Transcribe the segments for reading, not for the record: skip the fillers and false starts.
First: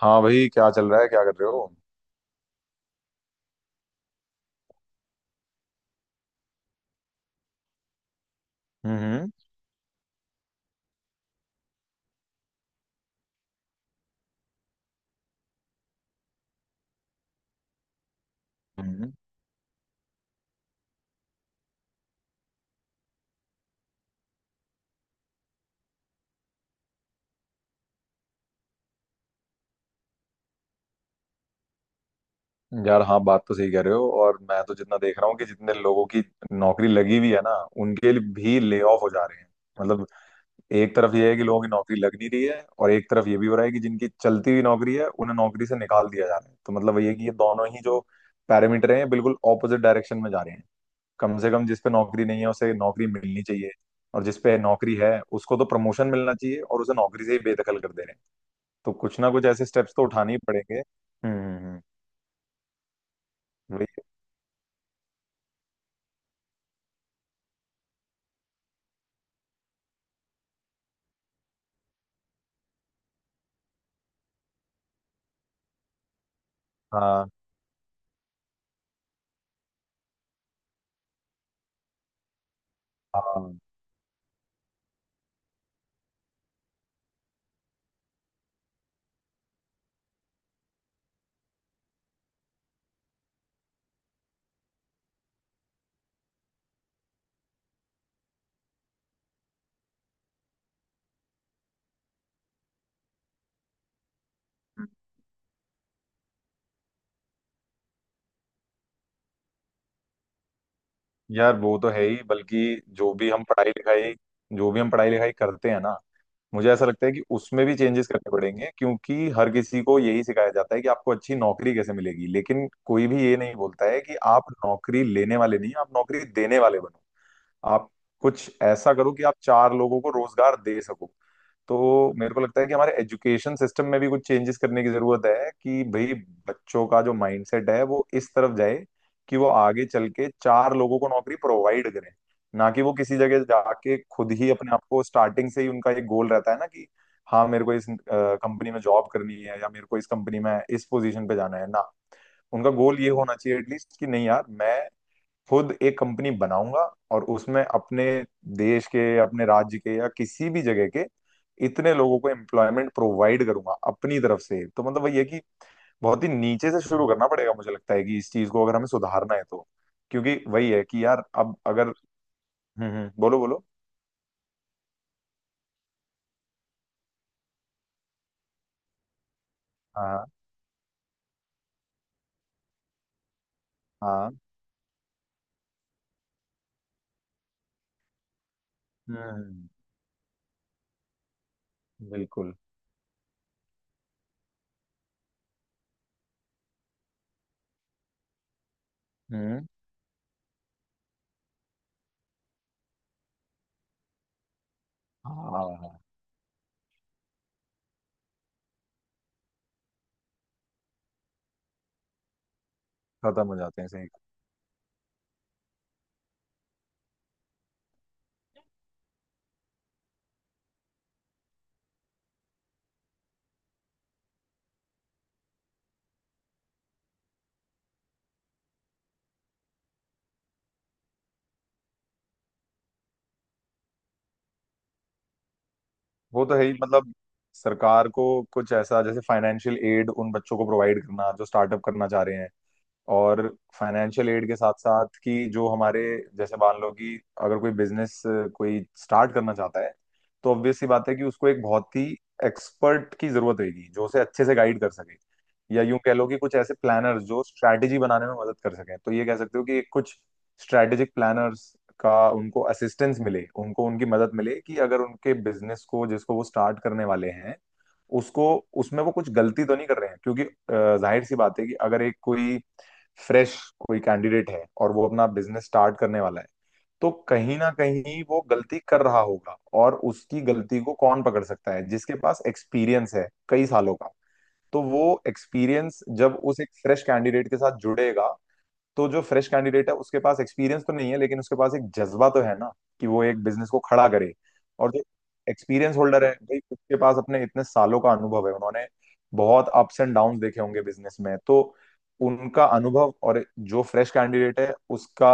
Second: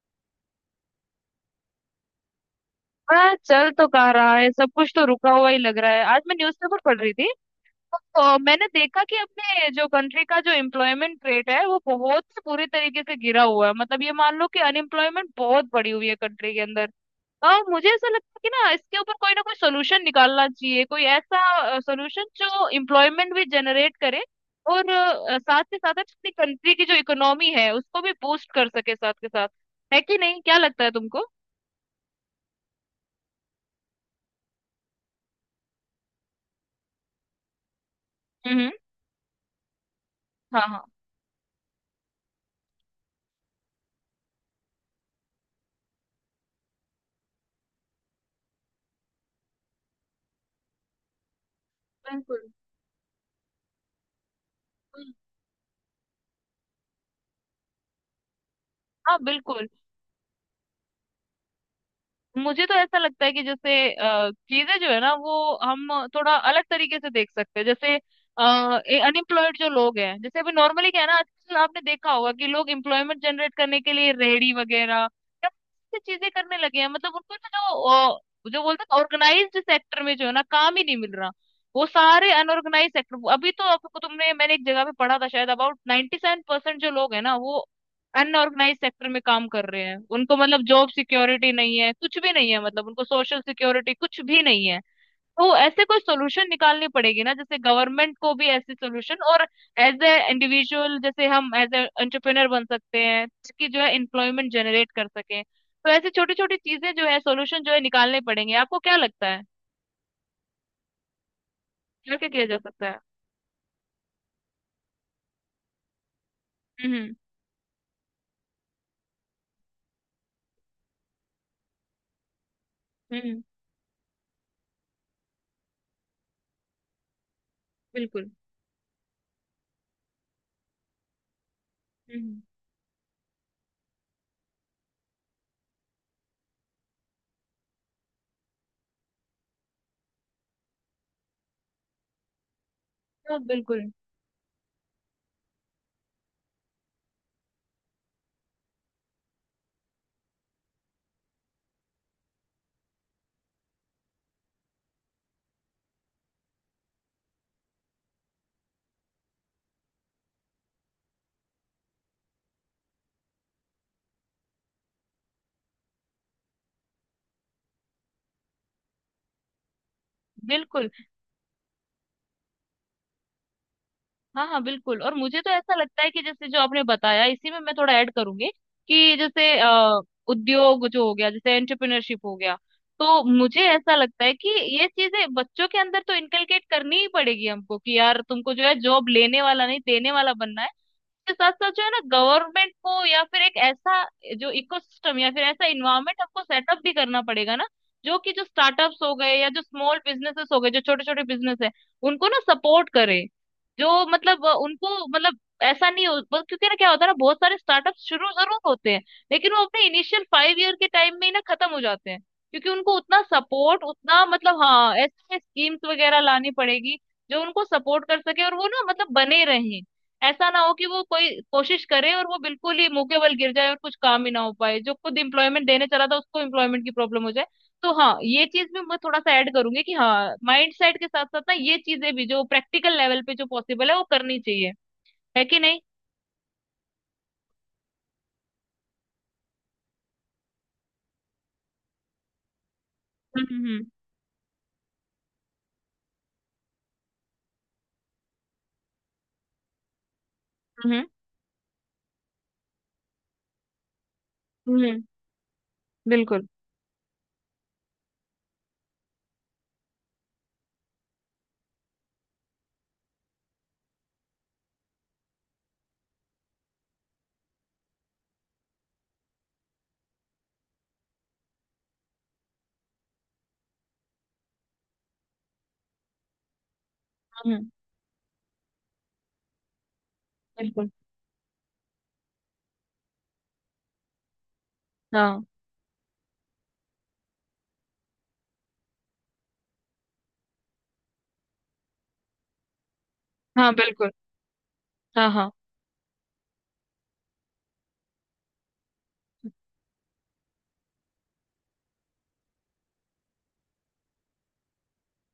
हाँ भाई, क्या चल रहा है? क्या कर रहे हो? हाँ, चल तो कह रहा है। सब कुछ तो रुका हुआ ही लग रहा है। आज मैं न्यूज़पेपर पढ़ रही थी तो मैंने देखा कि हम्म। अपने जो कंट्री का जो एम्प्लॉयमेंट रेट है वो बहुत ही बुरी तरीके से गिरा हुआ है। मतलब ये मान लो कि अनएम्प्लॉयमेंट बहुत बढ़ी हुई है कंट्री के अंदर। और मुझे ऐसा लगता है कि ना इसके ऊपर हम्म। कोई ना कोई सोल्यूशन निकालना चाहिए, कोई ऐसा सोल्यूशन जो एम्प्लॉयमेंट भी जनरेट करे और साथ के साथ अपनी कंट्री की जो इकोनॉमी है उसको भी बूस्ट कर सके साथ के साथ। है कि नहीं, क्या लगता है तुमको? हम्म। यार हाँ, बात तो सही कह रहे हो। और मैं तो जितना देख रहा हूँ कि जितने लोगों की नौकरी लगी हुई है ना, उनके लिए भी हम्म। ले ऑफ हो जा रहे हैं। मतलब हाँ, हाँ, एक तरफ ये है कि लोगों की नौकरी लग नहीं रही है और एक तरफ ये भी हो रहा है कि जिनकी चलती हुई नौकरी है उन्हें नौकरी से निकाल दिया जा रहा है। तो मतलब वही है कि ये दोनों ही जो पैरामीटर हैं बिल्कुल ऑपोजिट डायरेक्शन में जा रहे हैं। कम से कम जिस पे नौकरी नहीं बिल्कुल। है उसे नौकरी मिलनी चाहिए, और जिस पे नौकरी है उसको तो प्रमोशन मिलना चाहिए, और उसे नौकरी से ही बेदखल कर दे रहे हैं। तो हाँ, कुछ ना कुछ ऐसे बिल्कुल। स्टेप्स तो उठाने ही पड़ेंगे। हम्म, हम्म। मुझे तो ऐसा लगता है कि वही। जैसे चीजें जो है ना वो हम थोड़ा अलग तरीके से देख सकते हैं। जैसे अनएम्प्लॉयड जो लोग हैं, जैसे अभी नॉर्मली क्या है ना, आजकल आपने देखा होगा कि लोग एम्प्लॉयमेंट जनरेट करने के लिए रेहड़ी वगैरह या ऐसी चीजें करने लगे हैं। मतलब हाँ, उनको ना जो जो बोलते हैं ऑर्गेनाइज्ड सेक्टर में जो है ना काम ही नहीं मिल रहा। वो सारे अनऑर्गेनाइज सेक्टर, अभी हाँ। तो आपको तुमने मैंने एक जगह पे पढ़ा था शायद अबाउट 97% जो लोग है ना वो अनऑर्गेनाइज सेक्टर में काम कर रहे हैं। उनको मतलब जॉब सिक्योरिटी नहीं है, कुछ भी नहीं है, मतलब उनको सोशल सिक्योरिटी कुछ भी नहीं है। तो ऐसे कोई सोल्यूशन निकालनी पड़ेगी ना, जैसे गवर्नमेंट को भी ऐसे सोल्यूशन, और एज ए इंडिविजुअल जैसे हम एज ए एंटरप्रेनर बन सकते हैं, ताकि जो है एम्प्लॉयमेंट जनरेट कर सके। तो ऐसी छोटी छोटी चीजें जो है सोल्यूशन जो है निकालने पड़ेंगे। आपको क्या लगता है यार वो तो है क्या ही। क्या किया जा बल्कि सकता है? जो भी हम पढ़ाई लिखाई करते हैं ना, मुझे ऐसा लगता है हम्म, कि उसमें भी चेंजेस करने पड़ेंगे, क्योंकि हर किसी को यही सिखाया जाता है कि आपको अच्छी नौकरी कैसे मिलेगी, लेकिन कोई भी ये हम्म, नहीं बोलता है कि आप नौकरी लेने वाले नहीं, आप नौकरी देने वाले बनो। आप बिल्कुल। कुछ ऐसा करो कि आप चार लोगों को रोजगार दे सको। तो मेरे हम्म। को लगता है कि हमारे एजुकेशन सिस्टम में भी कुछ चेंजेस करने की जरूरत है कि भाई, बच्चों का जो माइंडसेट है वो इस तरफ जाए कि वो आगे चल के चार लोगों को नौकरी प्रोवाइड करें, ना कि वो किसी हाँ, जगह बिल्कुल, जाके खुद ही अपने आप को स्टार्टिंग से ही उनका एक गोल रहता है ना, कि हाँ मेरे को इस कंपनी में जॉब करनी है या मेरे को इस कंपनी में इस पोजीशन पे जाना है। ना, उनका गोल ये होना चाहिए एटलीस्ट कि नहीं यार, मैं खुद एक कंपनी बनाऊंगा और उसमें अपने देश के, अपने राज्य के, या किसी भी जगह के इतने लोगों को एम्प्लॉयमेंट प्रोवाइड करूंगा अपनी तरफ से। तो मतलब वही है कि बहुत ही नीचे से शुरू करना पड़ेगा। मुझे लगता है कि इस चीज को अगर हमें सुधारना है तो, क्योंकि वही है बिल्कुल। कि यार अब अगर। हम्म, हम्म। बोलो, बोलो। हाँ, हाँ, बिल्कुल। और मुझे तो ऐसा लगता है कि जैसे जो आपने बताया इसी में मैं थोड़ा ऐड करूंगी, कि जैसे हाँ, उद्योग जो हो गया, जैसे एंटरप्रेन्योरशिप हो गया, तो मुझे ऐसा लगता हाँ। है कि ये चीजें बच्चों के अंदर तो इनकलकेट करनी ही पड़ेगी हमको कि यार तुमको जो है जॉब हम्म। लेने वाला नहीं, देने वाला बनना है। के साथ साथ जो है ना हम्म। बिल्कुल। गवर्नमेंट को या फिर एक ऐसा जो इकोसिस्टम या फिर ऐसा इन्वायरमेंट आपको सेटअप भी करना पड़ेगा ना, जो कि जो स्टार्टअप्स हो गए या जो हम्म। स्मॉल बिजनेसेस हो गए, जो छोटे छोटे बिजनेस है उनको ना सपोर्ट करे। जो मतलब उनको हाँ, मतलब हाँ, ऐसा हाँ। नहीं हो बस। क्योंकि ना क्या होता है ना, बहुत सारे स्टार्टअप शुरू जरूर होते हैं, लेकिन वो अपने इनिशियल 5 ईयर के टाइम में ही ना खत्म हो जाते हैं। क्योंकि उनको उतना खत्म हो सपोर्ट जाते हैं, सही। उतना मतलब, हाँ ऐसे स्कीम्स वगैरह लानी पड़ेगी जो उनको सपोर्ट कर सके और वो ना मतलब बने रहे। ऐसा ना हो कि वो कोई कोशिश करे और वो बिल्कुल ही मुंह के बल गिर जाए और कुछ काम ही ना हो पाए, जो खुद एम्प्लॉयमेंट देने चला था उसको एम्प्लॉयमेंट की प्रॉब्लम हो जाए। तो हाँ ये चीज भी मैं थोड़ा सा ऐड करूंगी कि हाँ, माइंड सेट के साथ साथ ना ये चीजें भी जो प्रैक्टिकल लेवल पे जो पॉसिबल है वो करनी चाहिए। है कि नहीं? वो तो है ही मतलब, सरकार को कुछ ऐसा जैसे फाइनेंशियल एड उन बच्चों को प्रोवाइड करना जो स्टार्टअप करना चाह रहे हैं। हम्म, और हम्म, फाइनेंशियल एड के साथ साथ कि जो हमारे, जैसे मान लो कि अगर कोई बिजनेस कोई स्टार्ट करना चाहता है, तो ऑब्वियस सी हम्म, बात है कि उसको एक बहुत ही एक्सपर्ट की जरूरत रहेगी जो उसे अच्छे से हम्म, गाइड कर सके। या यूं कह लो कि बिल्कुल। कुछ ऐसे प्लानर्स जो स्ट्रैटेजी बनाने में मदद कर सकें, तो ये कह सकते हो कि कुछ स्ट्रैटेजिक प्लानर्स का उनको असिस्टेंस मिले, उनको उनकी मदद मिले, कि अगर उनके बिजनेस को जिसको वो स्टार्ट करने वाले हैं उसको, उसमें वो कुछ गलती तो नहीं कर रहे हैं। क्योंकि जाहिर सी बात है कि अगर एक कोई फ्रेश कोई कैंडिडेट है और वो अपना बिजनेस स्टार्ट करने वाला है, तो कहीं ना हम्म, कहीं वो गलती कर रहा होगा। और उसकी गलती बिल्कुल। को कौन पकड़ सकता है? जिसके पास एक्सपीरियंस है कई सालों का। तो वो हाँ, एक्सपीरियंस जब उस एक फ्रेश कैंडिडेट के साथ जुड़ेगा, तो जो फ्रेश कैंडिडेट है उसके पास एक्सपीरियंस तो नहीं है, लेकिन उसके पास एक जज्बा तो है ना कि वो एक बिजनेस हाँ, को खड़ा बिल्कुल। करे। और जो हाँ, हाँ। एक्सपीरियंस होल्डर है भाई, उसके पास अपने इतने सालों का अनुभव है, उन्होंने बहुत अप्स एंड डाउन्स देखे होंगे बिजनेस में। तो उनका अनुभव, और जो फ्रेश कैंडिडेट है उसका,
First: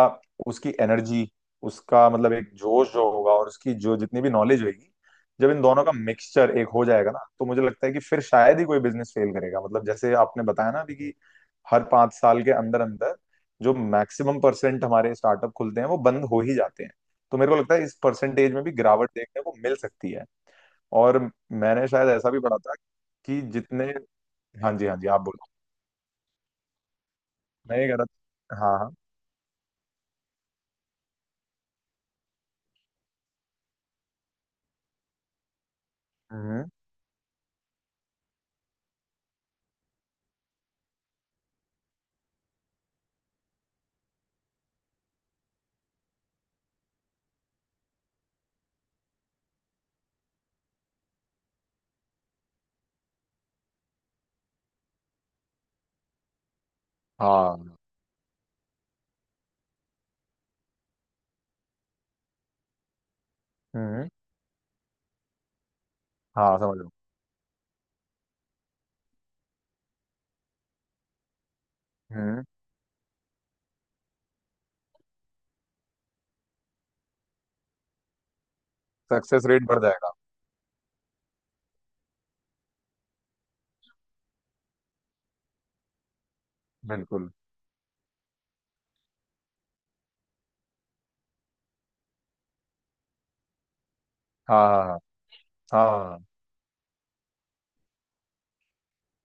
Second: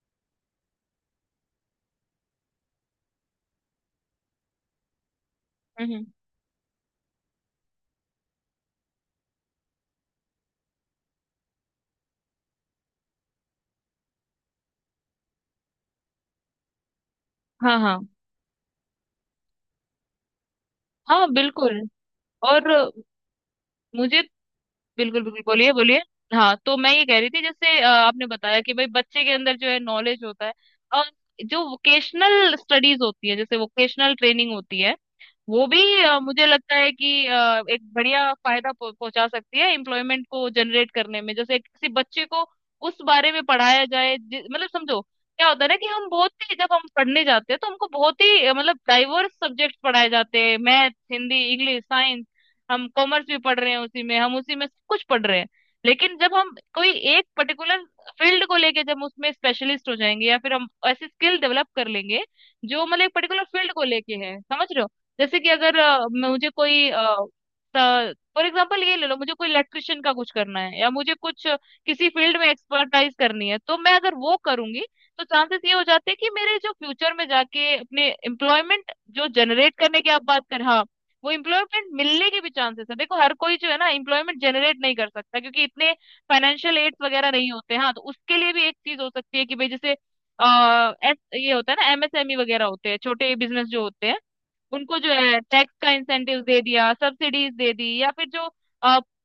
उसकी एनर्जी, उसका मतलब एक जोश जो होगा, और उसकी जो जितनी भी नॉलेज होगी, जब इन दोनों का हम्म। मिक्सचर एक हो जाएगा ना, तो मुझे लगता है कि फिर शायद ही कोई बिजनेस फेल करेगा। मतलब जैसे आपने बताया ना अभी कि हर 5 साल के अंदर अंदर जो मैक्सिमम परसेंट हमारे स्टार्टअप खुलते हैं वो बंद हो ही जाते हैं। तो मेरे को लगता हाँ, है इस हाँ, परसेंटेज में भी गिरावट देखने को मिल सकती है। और हाँ, बिल्कुल। मैंने शायद ऐसा भी पढ़ा और था कि जितने। मुझे। हाँ जी, हाँ जी, आप बिल्कुल, बिल्कुल, बोलो। बोलिए, बोलिए। हाँ तो मैं ये कह रही थी जैसे मैं ये कह रहा आपने था, बताया कि हाँ भाई हाँ। बच्चे के अंदर जो है नॉलेज होता है और जो वोकेशनल स्टडीज होती है, जैसे वोकेशनल ट्रेनिंग होती है, वो भी मुझे हम्म। लगता है कि एक बढ़िया फायदा पहुंचा सकती है एम्प्लॉयमेंट को जनरेट करने में। जैसे किसी बच्चे को उस बारे में पढ़ाया जाए मतलब समझो क्या होता है ना, कि हम बहुत ही जब हम पढ़ने जाते हैं तो हमको बहुत ही मतलब डाइवर्स सब्जेक्ट पढ़ाए जाते हैं। Math, Hindi, English, science. हम कॉमर्स भी पढ़ रहे हैं उसी में, हम उसी में सब कुछ पढ़ रहे हैं। लेकिन जब हम कोई एक हाँ। पर्टिकुलर फील्ड को लेके जब उसमें स्पेशलिस्ट हो जाएंगे, या फिर हम ऐसी स्किल डेवलप कर लेंगे जो मतलब एक पर्टिकुलर फील्ड को हम्म। लेके है, समझ रहे हो? जैसे कि अगर मुझे हाँ, समझ कोई, लो। फॉर एग्जाम्पल ये ले लो, मुझे कोई इलेक्ट्रिशियन का कुछ करना है, या मुझे कुछ किसी फील्ड हम्म। में एक्सपर्टाइज करनी है तो मैं अगर वो करूंगी तो चांसेस ये हो जाते हैं कि मेरे जो फ्यूचर में जाके अपने एम्प्लॉयमेंट जो सक्सेस रेट जनरेट बढ़ करने की जाएगा। आप बात कर, हाँ, वो एम्प्लॉयमेंट मिलने के भी चांसेस है। देखो हर कोई जो है ना एम्प्लॉयमेंट जनरेट नहीं कर सकता, क्योंकि इतने फाइनेंशियल एड्स वगैरह बिल्कुल। नहीं होते हैं। हाँ तो उसके लिए भी एक चीज हो सकती है कि भाई, जैसे ये होता है ना एमएसएमई वगैरह होते हैं, छोटे बिजनेस जो होते हैं, हाँ, हाँ, उनको जो है टैक्स हाँ। का हाँ, हाँ, इंसेंटिव दे दिया, सब्सिडीज दे दी, या फिर जो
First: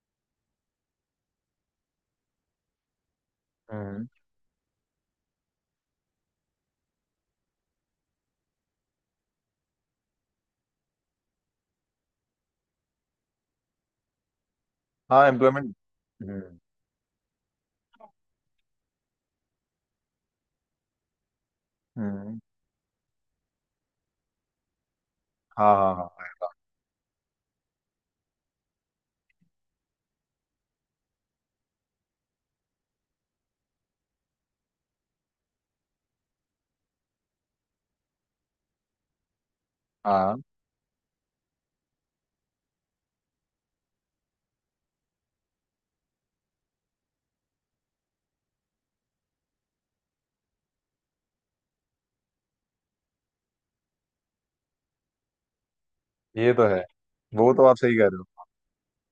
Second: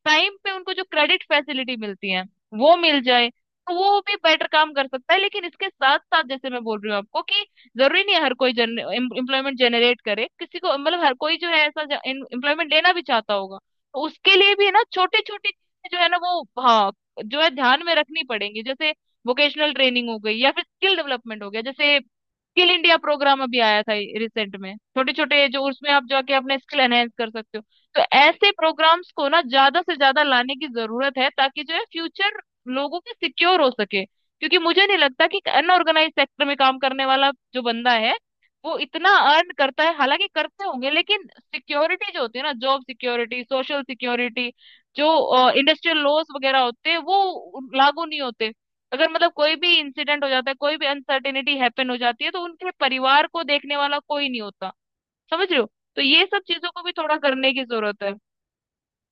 टाइम पे उनको जो क्रेडिट फैसिलिटी मिलती है वो मिल जाए, तो वो हम्म। भी बेटर काम कर सकता है। लेकिन इसके साथ साथ जैसे मैं बोल रही हूँ आपको कि जरूरी नहीं है हर कोई जन एम्प्लॉयमेंट जनरेट करे। किसी को मतलब हर कोई जो है ऐसा एम्प्लॉयमेंट लेना भी चाहता होगा, तो उसके लिए भी है ना छोटी हाँ, छोटी एम्प्लॉयमेंट। जो है ना वो, हम्म। हाँ, जो है ध्यान में रखनी पड़ेंगी। जैसे वोकेशनल ट्रेनिंग हो गई, या फिर स्किल डेवलपमेंट हो गया, जैसे हम्म। स्किल इंडिया प्रोग्राम अभी आया था रिसेंट में, छोटे छोटे जो हाँ, उसमें हाँ, आप हाँ, जाके अपने स्किल एनहेंस कर सकते हो। तो ऐसे प्रोग्राम्स को ना ज्यादा से ज्यादा लाने की जरूरत है ताकि जो है फ्यूचर लोगों के सिक्योर हो सके। क्योंकि मुझे नहीं लगता कि अनऑर्गेनाइज सेक्टर में काम करने वाला जो बंदा है वो इतना अर्न करता है, हालांकि हाँ। करते होंगे, लेकिन सिक्योरिटी जो होती है ना, जॉब सिक्योरिटी, सोशल सिक्योरिटी, जो इंडस्ट्रियल लॉस वगैरह होते हैं वो लागू नहीं होते। अगर मतलब कोई भी इंसिडेंट हो जाता है, कोई भी अनसर्टेनिटी हैपन हो जाती है, तो उनके परिवार को देखने वाला कोई नहीं होता, समझ रहे हो? तो ये सब ये तो चीजों है, को भी थोड़ा करने वो की तो आप सही जरूरत कह है। रहे हो।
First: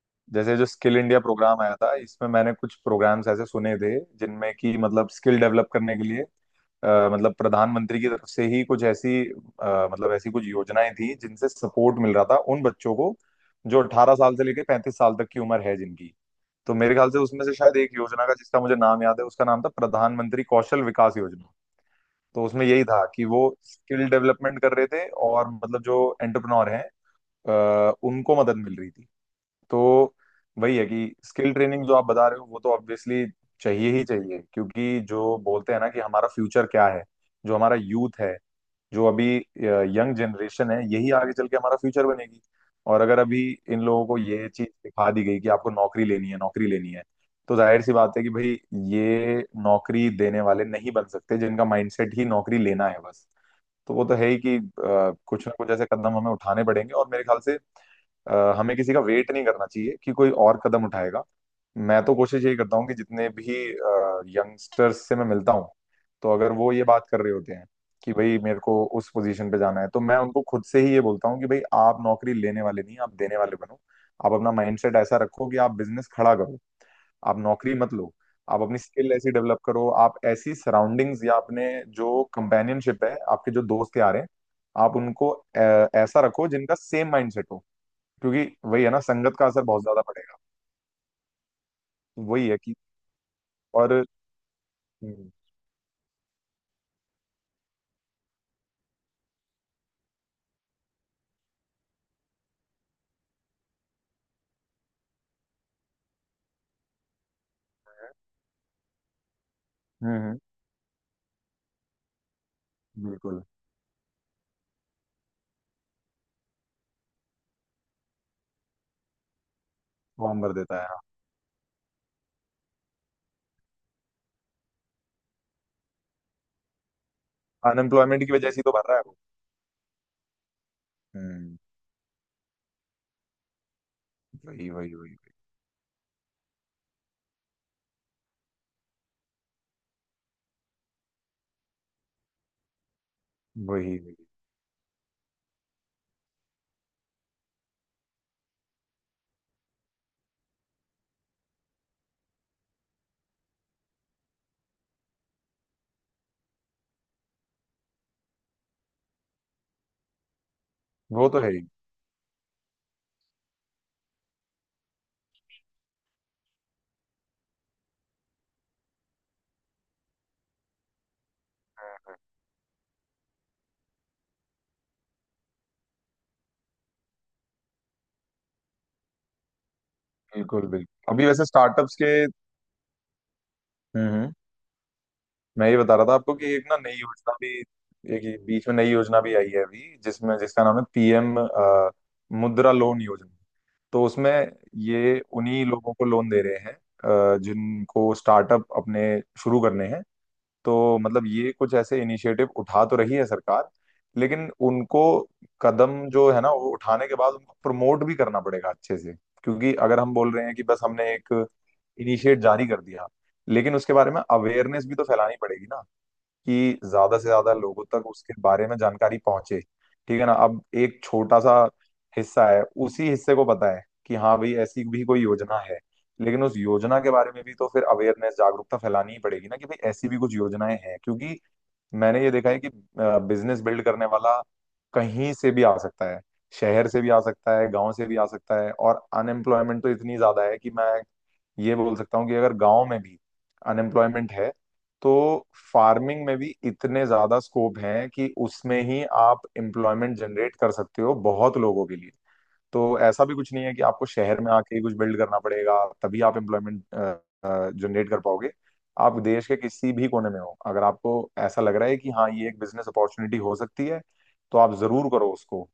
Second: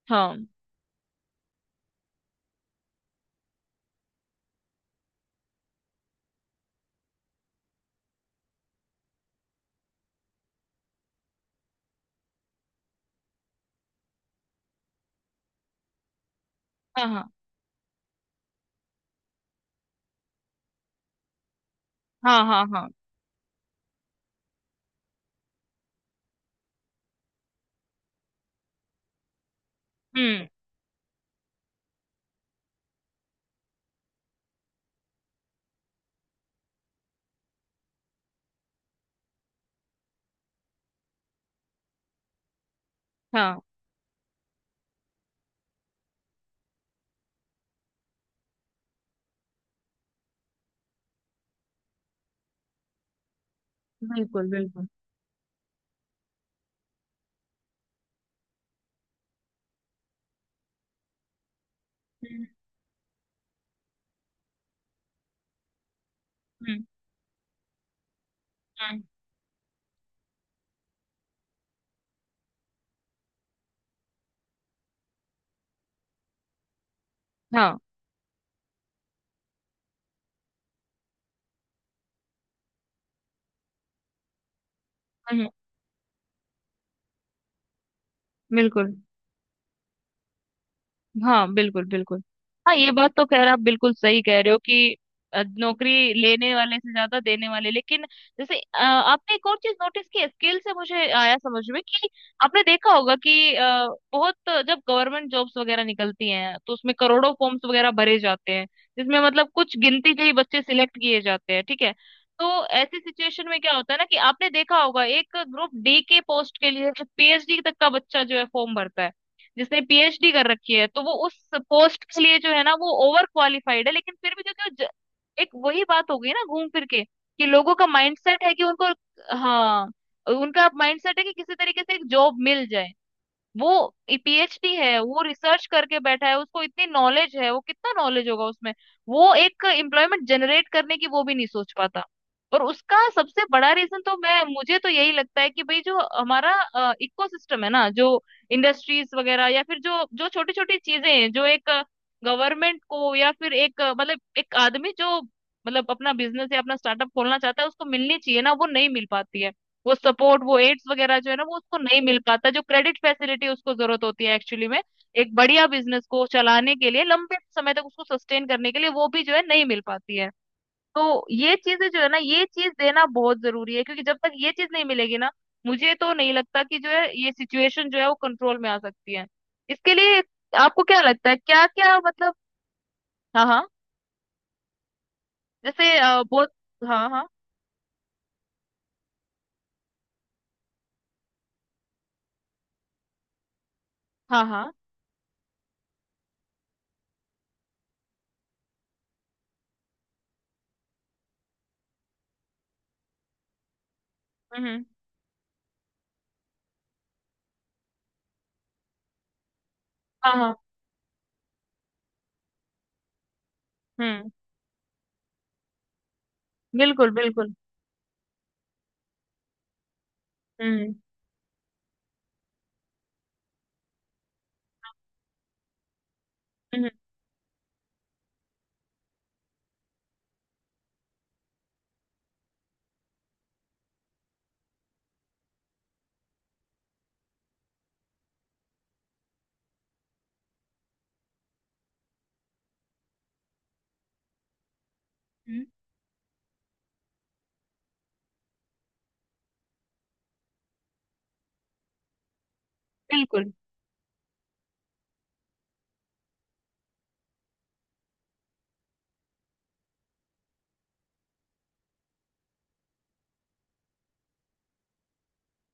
हाँ, जैसे जो स्किल इंडिया प्रोग्राम आया था, इसमें मैंने कुछ प्रोग्राम्स ऐसे सुने थे जिनमें कि मतलब स्किल डेवलप करने के लिए मतलब प्रधानमंत्री की तरफ से ही कुछ ऐसी मतलब ऐसी कुछ योजनाएं थी जिनसे सपोर्ट मिल रहा था उन बच्चों को जो 18 साल से लेकर 35 साल तक की उम्र है जिनकी। तो मेरे हाँ, ख्याल से हाँ, उसमें से शायद एक योजना का जिसका मुझे नाम याद है, उसका नाम था प्रधानमंत्री कौशल विकास योजना। हाँ, तो हाँ, उसमें यही हाँ। था कि वो स्किल डेवलपमेंट कर रहे थे, और मतलब जो एंटरप्रेन्योर हैं उनको मदद मिल रही थी। तो हम्म। वही है कि स्किल ट्रेनिंग जो आप बता रहे हो वो तो ऑब्वियसली चाहिए ही चाहिए, क्योंकि जो बोलते हैं ना कि हमारा फ्यूचर क्या है, जो हमारा यूथ है, जो अभी यंग जनरेशन है, यही आगे चल के हमारा फ्यूचर बनेगी। और अगर अभी हाँ, इन लोगों को ये चीज सिखा दी गई कि आपको नौकरी लेनी है, नौकरी लेनी है, तो जाहिर सी बात है कि भाई ये नौकरी देने वाले नहीं बन सकते जिनका माइंडसेट ही नौकरी लेना है बस। तो वो तो है ही बिल्कुल, कि बिल्कुल। कुछ ना कुछ ऐसे कदम हमें उठाने पड़ेंगे। और मेरे ख्याल से हमें किसी का वेट नहीं करना चाहिए कि कोई और कदम उठाएगा। मैं तो कोशिश हम्म, यही करता हूँ कि जितने भी यंगस्टर्स से मैं मिलता हूँ, तो अगर वो हम्म, ये बात कर रहे होते हैं कि भाई मेरे को हम्म, उस पोजीशन पे जाना है, तो मैं उनको खुद से ही ये बोलता हूँ कि भाई आप नौकरी लेने वाले नहीं, आप देने वाले बनो। आप अपना माइंडसेट ऐसा रखो कि आप बिजनेस खड़ा करो, आप नौकरी हाँ, मत लो। आप अपनी स्किल ऐसी डेवलप करो, आप ऐसी सराउंडिंग्स या अपने जो कंपेनियनशिप है, आपके जो दोस्त यार हैं, आप उनको हम्म, ऐसा रखो जिनका सेम माइंडसेट हो, क्योंकि वही है बिल्कुल। ना, संगत का असर बहुत ज्यादा पड़ेगा। हाँ, बिल्कुल, बिल्कुल। वही है कि, हाँ, ये बात तो खैर आप बिल्कुल और। सही कह रहे हो कि हम्म, नौकरी लेने वाले से ज्यादा देने वाले, लेकिन जैसे आपने एक और चीज नोटिस की, स्किल से मुझे आया समझ में, कि आपने देखा होगा कि बहुत जब गवर्नमेंट जॉब्स वगैरह निकलती हैं तो उसमें करोड़ों फॉर्म्स वगैरह भरे जाते हैं, जिसमें मतलब कुछ गिनती के ही हम्म, बच्चे सिलेक्ट किए जाते हैं, ठीक है? तो ऐसी बिल्कुल। सिचुएशन में क्या होता है ना, कि आपने देखा होगा एक ग्रुप डी के पोस्ट के लिए पीएचडी तक का बच्चा जो है फॉर्म भरता है, जिसने पीएचडी फॉर्म कर भर रखी देता है। है। तो वो उस पोस्ट के लिए जो है ना वो ओवर क्वालिफाइड है, लेकिन फिर भी जो कि वो एक वही बात हो गई ना, घूम फिर के कि लोगों का अनएम्प्लॉयमेंट की माइंडसेट वजह है से कि ही तो उनको, भर रहा है वो। हाँ, उनका माइंडसेट है कि किसी हम्म। तरीके से एक जॉब मिल जाए। वो वही, पीएचडी वही, है, वही। वो रिसर्च करके बैठा है, उसको इतनी नॉलेज है, वो कितना नॉलेज होगा उसमें, वो एक एम्प्लॉयमेंट जनरेट करने की वो भी नहीं सोच पाता। और उसका सबसे बड़ा वही, वही, रीजन तो वही। मैं मुझे तो यही लगता है कि भाई जो हमारा इकोसिस्टम है ना, जो इंडस्ट्रीज वगैरह या फिर जो जो छोटी छोटी चीजें हैं जो एक गवर्नमेंट को या फिर एक मतलब एक आदमी जो मतलब अपना बिजनेस या अपना स्टार्टअप खोलना चाहता है उसको मिलनी चाहिए ना, वो नहीं मिल पाती है। वो सपोर्ट, वो एड्स वगैरह वो जो है तो ना है वो ही। उसको नहीं मिल पाता, जो क्रेडिट फैसिलिटी उसको जरूरत होती है एक्चुअली में, एक बढ़िया बिजनेस को चलाने के लिए लंबे समय तक उसको सस्टेन करने के लिए, वो भी जो है नहीं मिल पाती है। तो ये चीजें जो है ना ये चीज देना बहुत जरूरी है, क्योंकि जब तक ये चीज नहीं मिलेगी ना, मुझे तो नहीं लगता कि जो है ये सिचुएशन जो है वो कंट्रोल में आ सकती है। इसके लिए बिल्कुल, आपको क्या बिल्कुल। अभी लगता है, वैसे क्या स्टार्टअप्स क्या के। मतलब? हाँ, हाँ। हम्म, हम्म। मैं ये बता जैसे रहा था आपको बहुत। कि एक ना नई हाँ, हाँ, योजना भी, एक ये बीच में नई योजना भी आई है अभी, जिसमें जिसका नाम है पीएम मुद्रा लोन योजना। तो उसमें हाँ, हाँ। ये उन्हीं लोगों को लोन दे रहे हैं जिनको स्टार्टअप अपने शुरू करने हैं। तो मतलब ये कुछ ऐसे इनिशिएटिव उठा तो रही है सरकार, लेकिन हम्म, उनको कदम जो है ना वो उठाने के बाद उनको प्रमोट भी करना पड़ेगा अच्छे से। क्योंकि अगर हम हाँ, बोल रहे हैं हाँ। कि बस हमने एक इनिशिएट जारी कर दिया, लेकिन उसके बारे में हम्म, अवेयरनेस भी तो फैलानी पड़ेगी ना, कि बिल्कुल, ज्यादा से बिल्कुल। ज्यादा लोगों तक उसके बारे में जानकारी पहुंचे। ठीक है ना? अब हम्म, एक छोटा सा हिस्सा है, उसी हिस्से को पता है कि हाँ भाई, ऐसी भी कोई योजना है, लेकिन उस हम्म, योजना के बारे में भी तो फिर अवेयरनेस, जागरूकता फैलानी ही पड़ेगी ना, कि भाई ऐसी भी कुछ योजनाएं हैं। क्योंकि मैंने ये देखा है कि बिजनेस बिल्ड करने वाला कहीं से भी आ सकता है, शहर से भी आ सकता है, गांव से भी आ सकता है। और अनएम्प्लॉयमेंट तो इतनी ज्यादा है कि मैं ये बोल सकता हूँ कि अगर गांव में भी अनएम्प्लॉयमेंट है तो हम्म। फार्मिंग में भी इतने ज्यादा स्कोप हैं कि उसमें ही आप एम्प्लॉयमेंट जनरेट कर सकते हो बहुत लोगों के लिए। तो ऐसा भी बिल्कुल। कुछ नहीं है कि आपको शहर में आके ही कुछ बिल्ड करना पड़ेगा तभी आप एम्प्लॉयमेंट जनरेट कर पाओगे। आप देश के किसी भी कोने में हो, अगर आपको ऐसा लग रहा है कि हाँ ये एक बिजनेस अपॉर्चुनिटी हो सकती है, तो आप जरूर करो उसको।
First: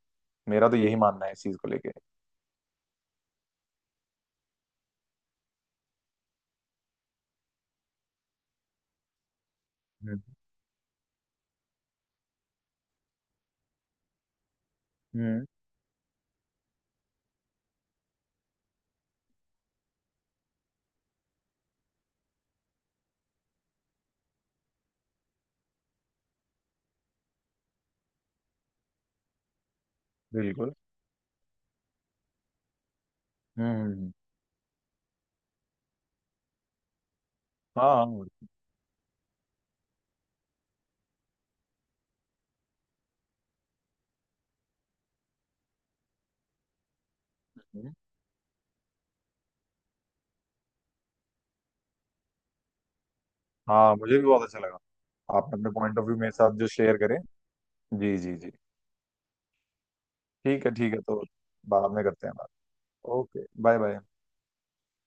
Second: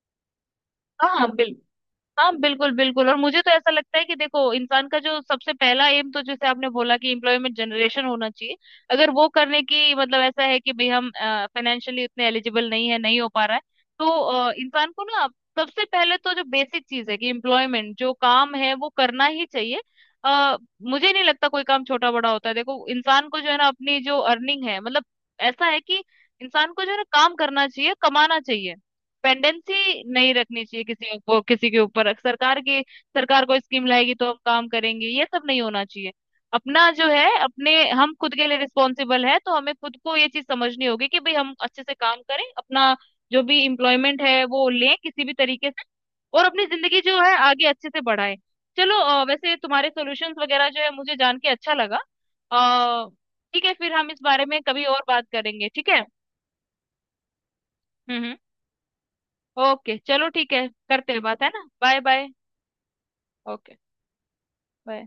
मेरा तो यही हाँ, मानना हाँ, है इस बिल चीज को लेके। हाँ, बिल्कुल, बिल्कुल। और मुझे तो ऐसा लगता है कि देखो इंसान का जो सबसे पहला एम तो, जैसे आपने बोला कि एम्प्लॉयमेंट जनरेशन होना चाहिए, अगर वो करने की मतलब हम्म, ऐसा है कि भाई हम फाइनेंशियली उतने एलिजिबल नहीं है, नहीं हो पा रहा है, तो इंसान को ना हम्म, सबसे पहले तो जो बेसिक चीज है, कि एम्प्लॉयमेंट जो काम है वो करना ही चाहिए। आ, मुझे नहीं लगता कोई काम छोटा बड़ा होता है। देखो इंसान को जो है ना अपनी जो अर्निंग है, मतलब ऐसा है कि इंसान को जो है ना काम करना चाहिए, कमाना चाहिए। डिपेंडेंसी नहीं रखनी बिल्कुल। चाहिए किसी को किसी के ऊपर, सरकार की। सरकार कोई हम्म, स्कीम हम्म। लाएगी तो हम काम करेंगे, ये सब नहीं होना चाहिए। अपना जो है अपने, हाँ, हम हाँ। खुद के लिए रिस्पॉन्सिबल है, तो हमें खुद को ये चीज समझनी होगी कि भाई हम अच्छे से काम करें, अपना जो भी इम्प्लॉयमेंट है वो लें किसी भी तरीके से, और अपनी जिंदगी जो है आगे अच्छे हम्म। से बढ़ाएं। चलो, वैसे तुम्हारे सॉल्यूशंस वगैरह जो है मुझे जान के अच्छा लगा। अ, ठीक है, फिर हाँ, हम मुझे इस भी बहुत बारे अच्छा में लगा। कभी और बात आपने करेंगे, अपने ठीक पॉइंट है? ऑफ व्यू मेरे साथ जो शेयर करें। जी हम्म, जी जी। ओके चलो, ठीक है, ठीक है, ठीक है, करते हैं तो बात, है ना? बाद बाय में बाय। करते हैं बात। Okay, okay bye bye. Bye.